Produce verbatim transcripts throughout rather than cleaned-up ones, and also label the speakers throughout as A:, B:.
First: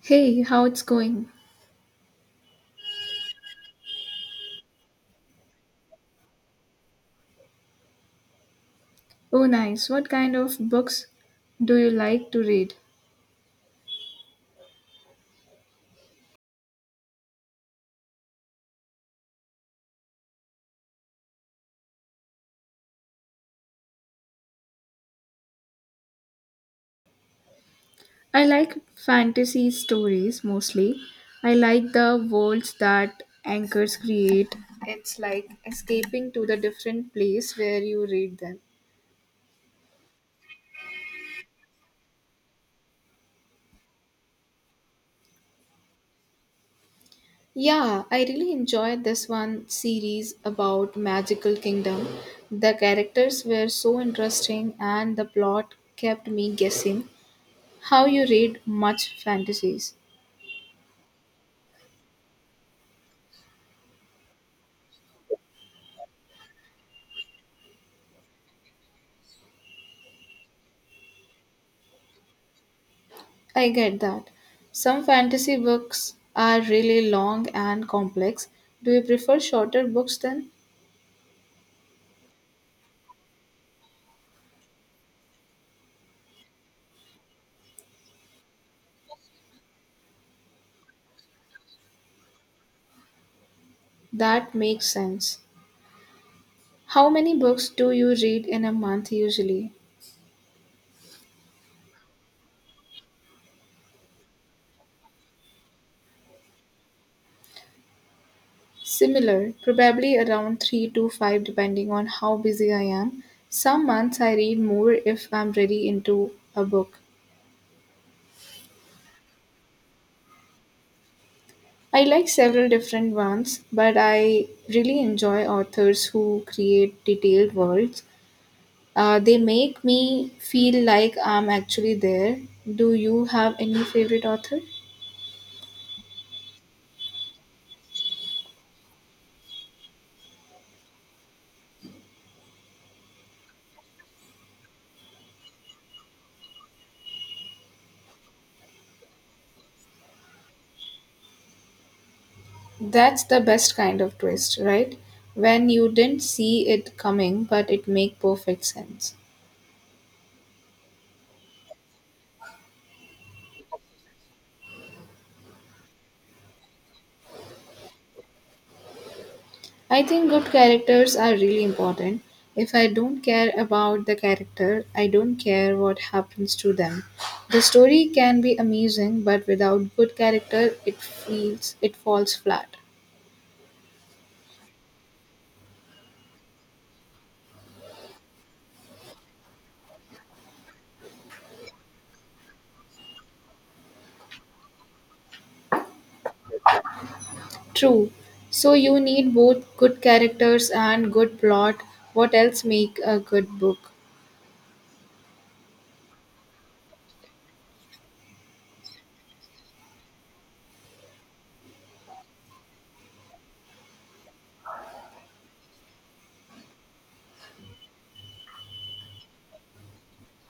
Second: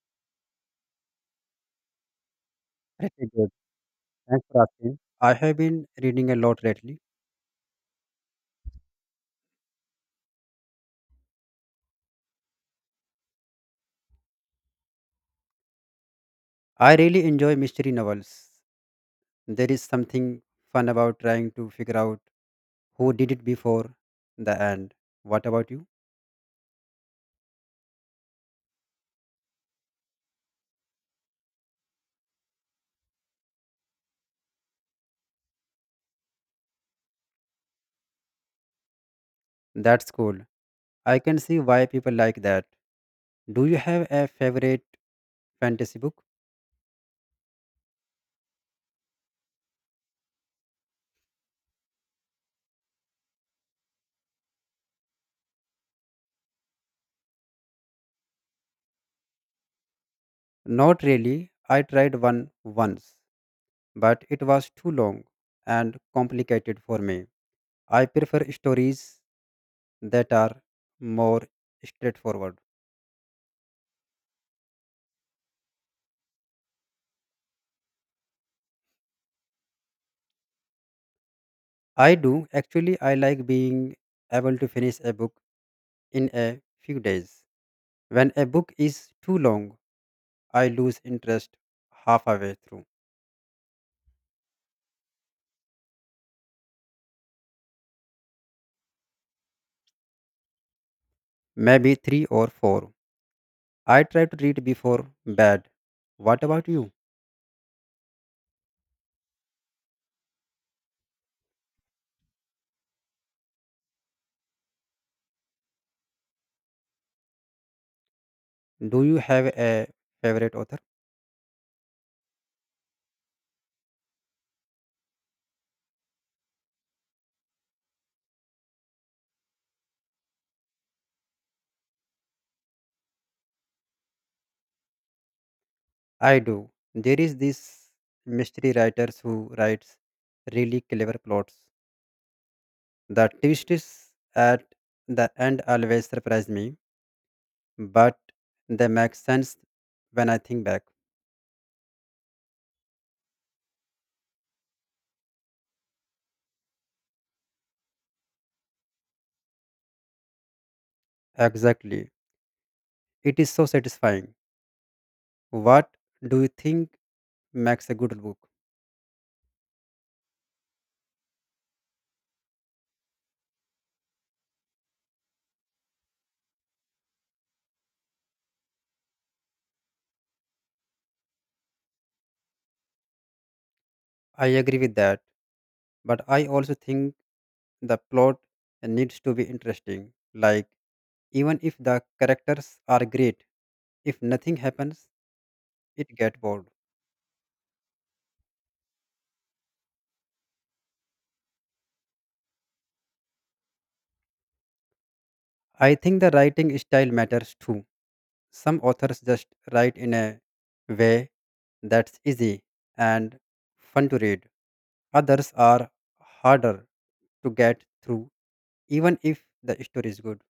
A: Hey, how it's going?
B: Pretty good. Thanks for asking. I have been reading a lot lately.
A: Oh, nice. What kind of books do you like to read?
B: I really enjoy mystery novels. There is something fun about trying to figure out who did it before the end. What about you?
A: I like fantasy stories mostly. I like the worlds that anchors create. It's like escaping to the different place where you read them.
B: That's cool. I can see why people like that. Do you have a favorite fantasy book?
A: Yeah, I really enjoyed this one series about Magical Kingdom. The characters were so interesting and the plot kept me guessing. How you read much fantasies?
B: Not really. I tried one once, but it was too long and complicated for me. I prefer stories that are more straightforward.
A: I get that. Some fantasy books are really long and complex. Do you prefer shorter books then?
B: I do actually I like being able to finish a book in a few days. When a book is too long, I lose interest halfway through,
A: That makes sense. How many books do you read in a month usually?
B: maybe three or four. I try to read before bed. What about you?
A: Similar, probably around three to five depending on how busy I am. Some months I read more if I'm really into a book.
B: Do you have a favorite author?
A: I like several different ones, but I really enjoy authors who create detailed worlds Uh, They make me feel like I'm actually there. Do you have any favorite author?
B: I do. There is this mystery writers who writes really clever plots. The twists at the end always surprise me, but they make sense when I think back.
A: That's the best kind of twist, right? When you didn't see it coming, but it make perfect sense.
B: Exactly. It is so satisfying. What do you think makes a good book?
A: I think good characters are really important. If I don't care about the character, I don't care what happens to them. The story can be amazing, but without good character, it feels it falls flat.
B: I agree with that, but I also think the plot needs to be interesting. Like even if the characters are great, if nothing happens, it get bored.
A: True. So you need both good characters and good plot. What else make a good book?
B: I think the writing style matters too. Some authors just write in a way that's easy and fun to read. Others are harder to get through, even if the story is good.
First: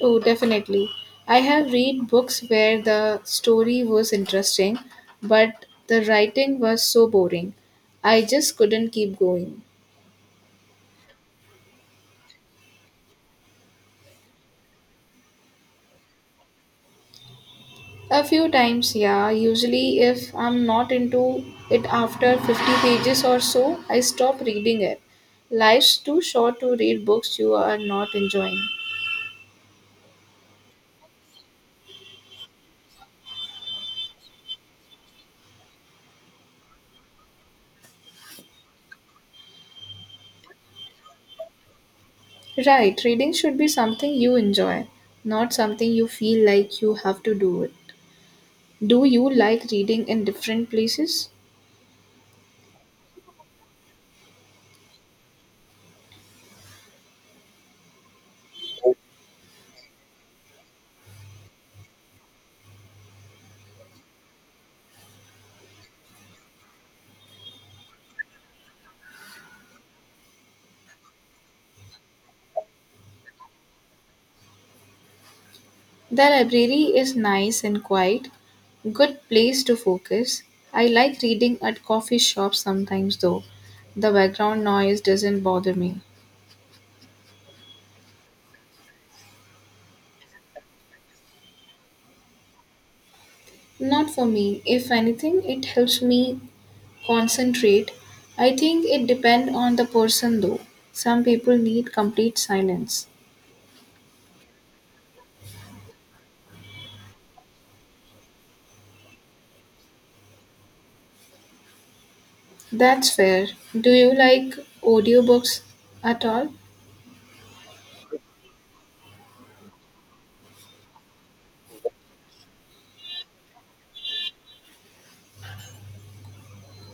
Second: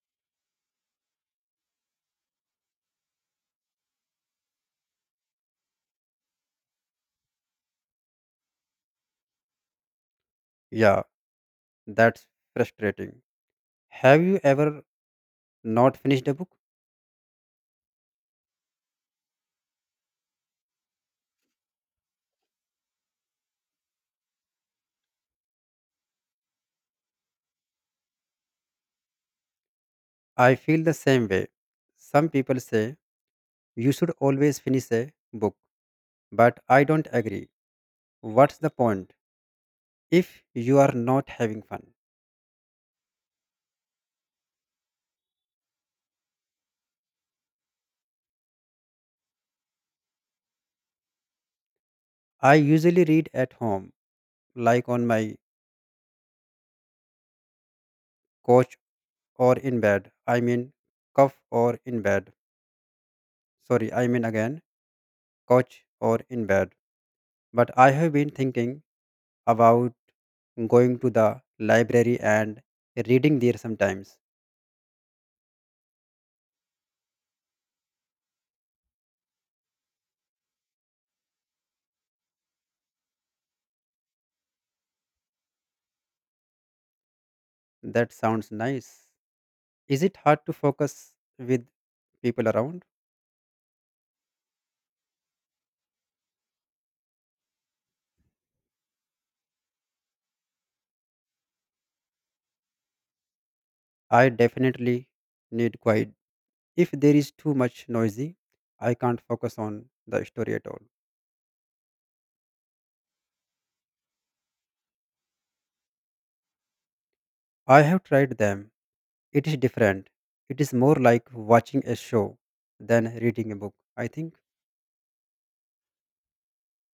A: Oh, definitely. I have read books where the story was interesting, but the writing was so boring. I just couldn't keep going.
B: Yeah, that's frustrating. Have you ever not finished a book?
A: A few times, yeah. Usually, if I'm not into it after fifty pages or so, I stop reading it. Life's too short to read books you are not enjoying.
B: I feel the same way. Some people say you should always finish a book, but I don't agree. What's the point if you are not having fun?
A: Right, reading should be something you enjoy, not something you feel like you have to do it. Do you like reading in different places?
B: I usually read at home like on my couch or in bed. I mean, cuff or in bed. Sorry, I mean again, couch or in bed. But I have been thinking about going to the library and reading there sometimes.
A: The library is nice and quiet, good place to focus. I like reading at coffee shops sometimes though. The background noise doesn't bother me.
B: That sounds nice. Is it hard to focus with people around?
A: Not for me. If anything, it helps me concentrate. I think it depends on the person though. Some people need complete silence.
B: I definitely need quiet. If there is too much noisy, I can't focus on the story at all.
A: That's fair. Do you like audiobooks at all?
B: I have tried them It is different. It is more like watching a show than reading a book. I think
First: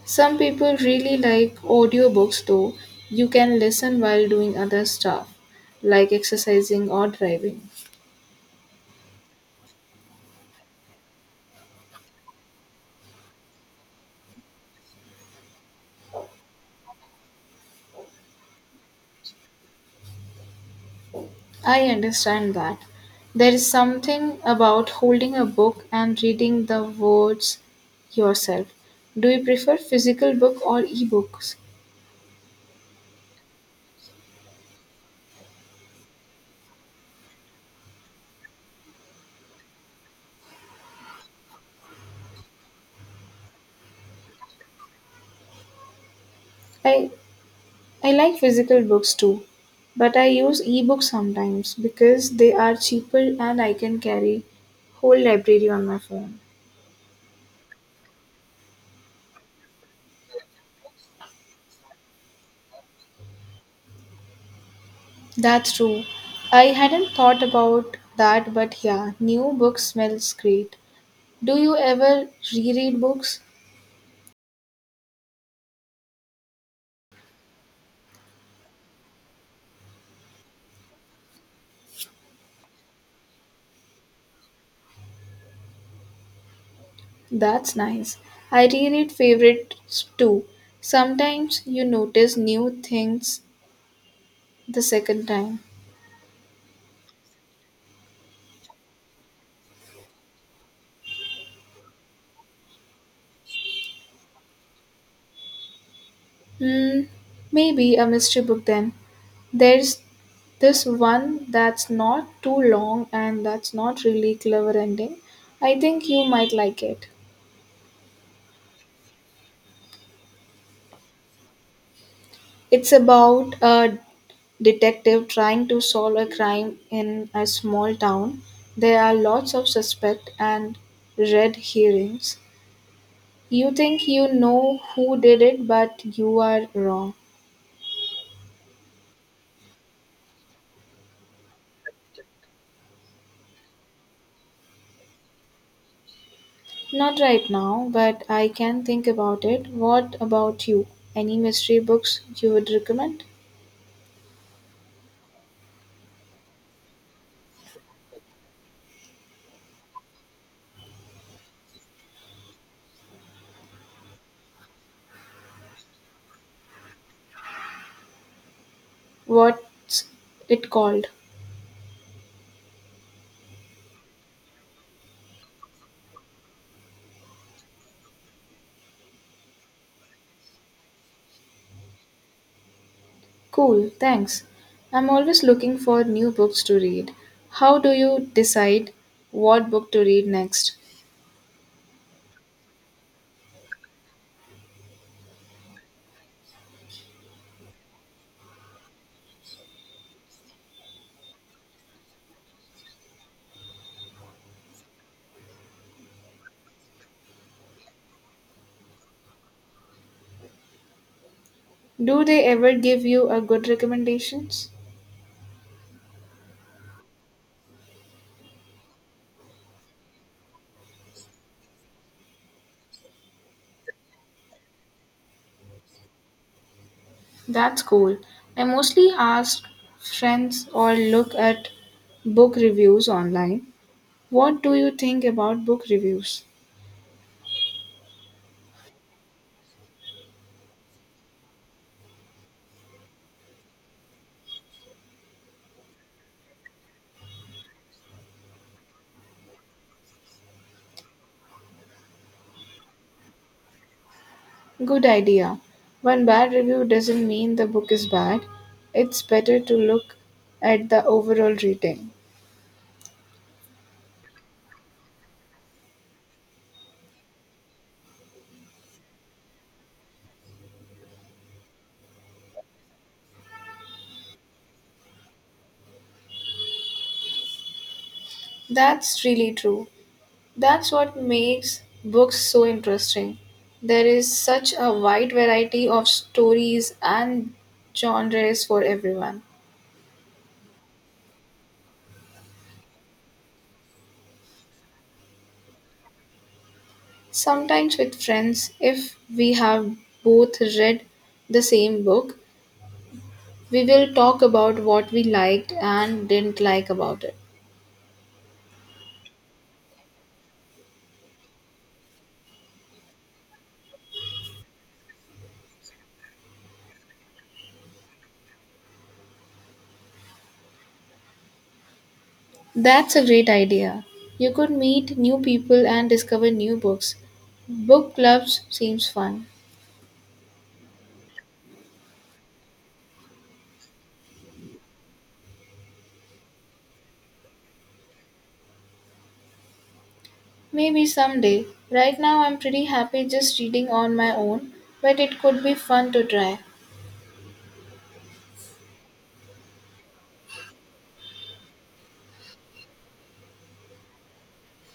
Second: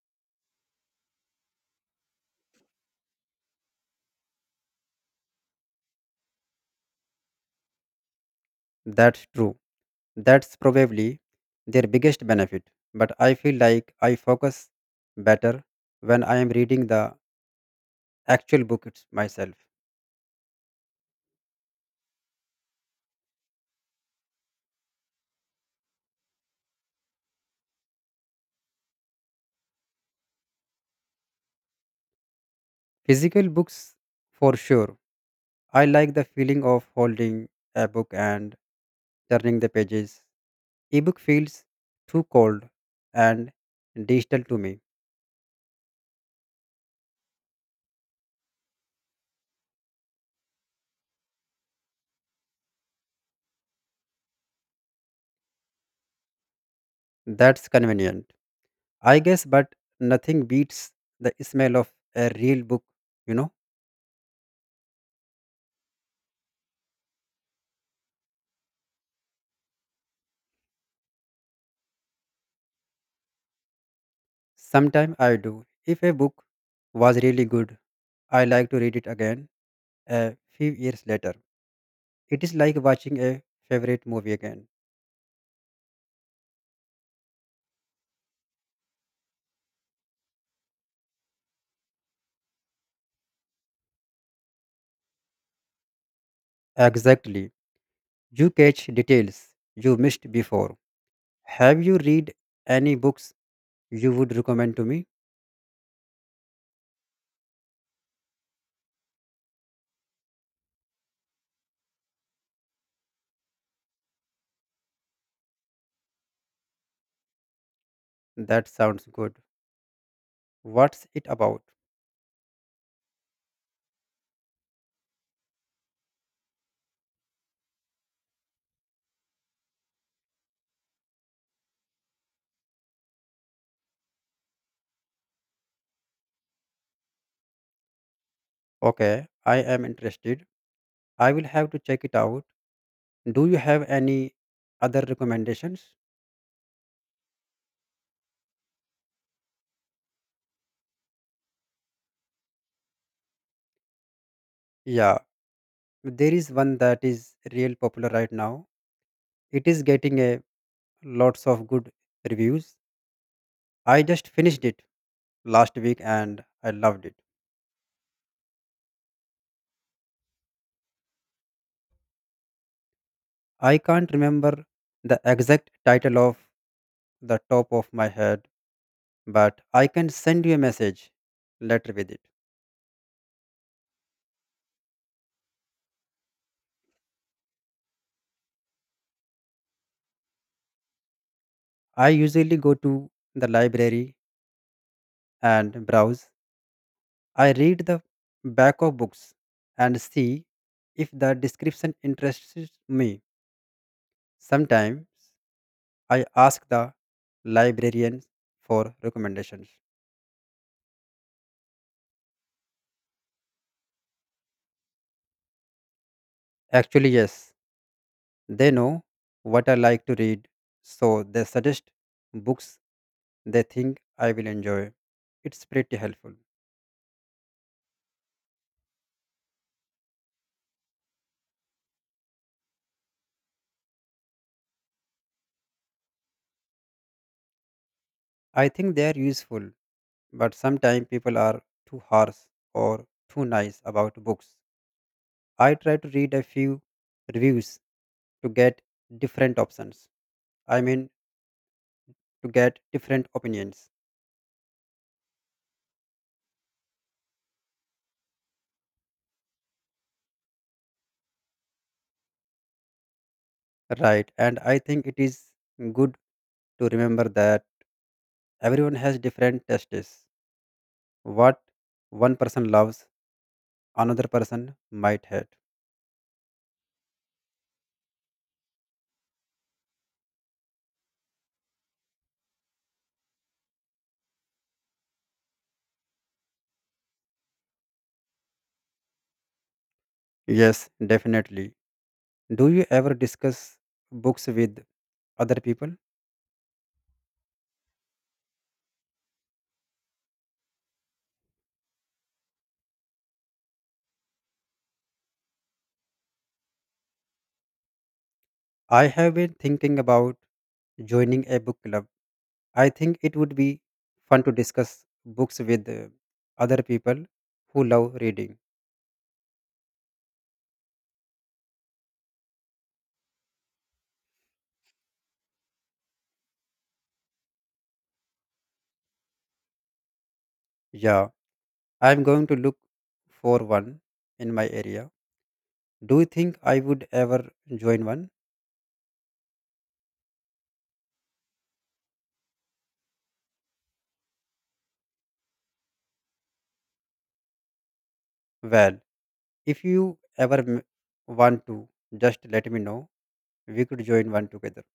A: Some people really like audiobooks though. You can listen while doing other stuff, like exercising or driving.
B: that's true. That's probably their biggest benefit. But I feel like I focus better when I am reading the actual book it's myself.
A: I understand that. There is something about holding a book and reading the words yourself. Do you prefer physical book or ebooks?
B: Physical books, for sure. I like the feeling of holding a book and turning the pages. Ebook feels too cold and digital to me.
A: I I like physical books too, but I use ebooks sometimes because they are cheaper and I can carry whole library on my phone.
B: That's convenient. I guess, but nothing beats the smell of a real book, you know.
A: That's true. I hadn't thought about that, but yeah, new book smells great. Do you ever reread books?
B: Sometime I do. If a book was really good, I like to read it again a few years later. It is like watching a favorite movie again.
A: That's nice. I reread favorites too. Sometimes you notice new things the second time.
B: Exactly. You catch details you missed before. Have you read any books you would recommend to me?
A: Hmm, maybe a mystery book then. There's this one that's not too long and that's not really clever ending. I think you might like it.
B: That sounds good. What's it about?
A: It's about a detective trying to solve a crime in a small town. There are lots of suspect and red herrings. You think you know who did it, but you are wrong.
B: Okay, I am interested. I will have to check it out. Do you have any other recommendations?
A: Not right now, but I can think about it. What about you? Any mystery books you would recommend?
B: Yeah, there is one that is real popular right now. It is getting a lots of good reviews. I just finished it last week and I loved it.
A: What's it called?
B: I can't remember the exact title of the top of my head, but I can send you a message later with it.
A: Cool, thanks. I'm always looking for new books to read. How do you decide what book to read next?
B: I usually go to the library and browse. I read the back of books and see if the description interests me. Sometimes I ask the librarians for recommendations.
A: Do they ever give you a good recommendations?
B: Actually, yes, they know what I like to read, so they suggest books they think I will enjoy. It's pretty helpful.
A: That's cool. I mostly ask friends or look at book reviews online. What do you think about book reviews?
B: I think they are useful, but sometimes people are too harsh or too nice about books. I try to read a few reviews to get different options. I mean, to get different opinions.
A: Good idea. One bad review doesn't mean the book is bad. It's better to look at the overall rating.
B: Right. And I think it is good to remember that everyone has different tastes. What one person loves, another person might hate.
A: That's really true. That's what makes books so interesting. There is such a wide variety of stories and genres for everyone.
B: Yes, definitely. Do you ever discuss books with other people?
A: Sometimes, with friends, if we have both read the same book, we will talk about what we liked and didn't like about it.
B: I have been thinking about joining a book club. I think it would be fun to discuss books with uh, other people who love reading.
A: That's a great idea. You could meet new people and discover new books. Book clubs seems fun.
B: Yeah, I'm going to look for one in my area. Do you think I would ever join one?
A: Maybe someday. Right now I'm pretty happy just reading on my own, but it could be fun to try.
B: Well, if you ever m- want to, just let me know. We could join one together.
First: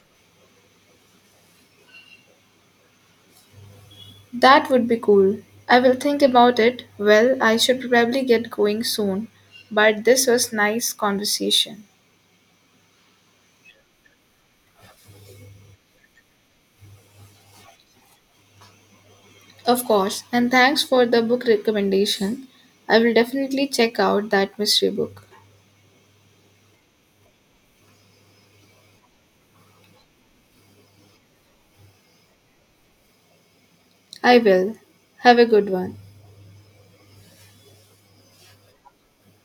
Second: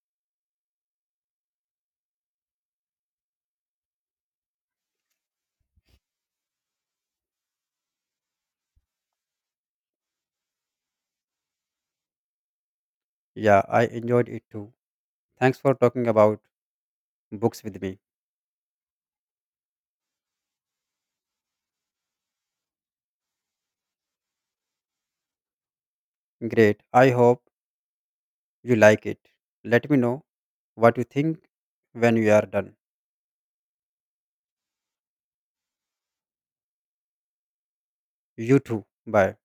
A: That would be cool. I will think about it. Well, I should probably get going soon, but this was nice conversation.
B: Yeah, I enjoyed it too. Thanks for talking about books with me.
A: Of course, and thanks for the book recommendation. I will definitely check out that mystery book.
B: Great. I hope you like it. Let me know what you think when you are done.
A: I will. Have a good one.
B: You too. Bye.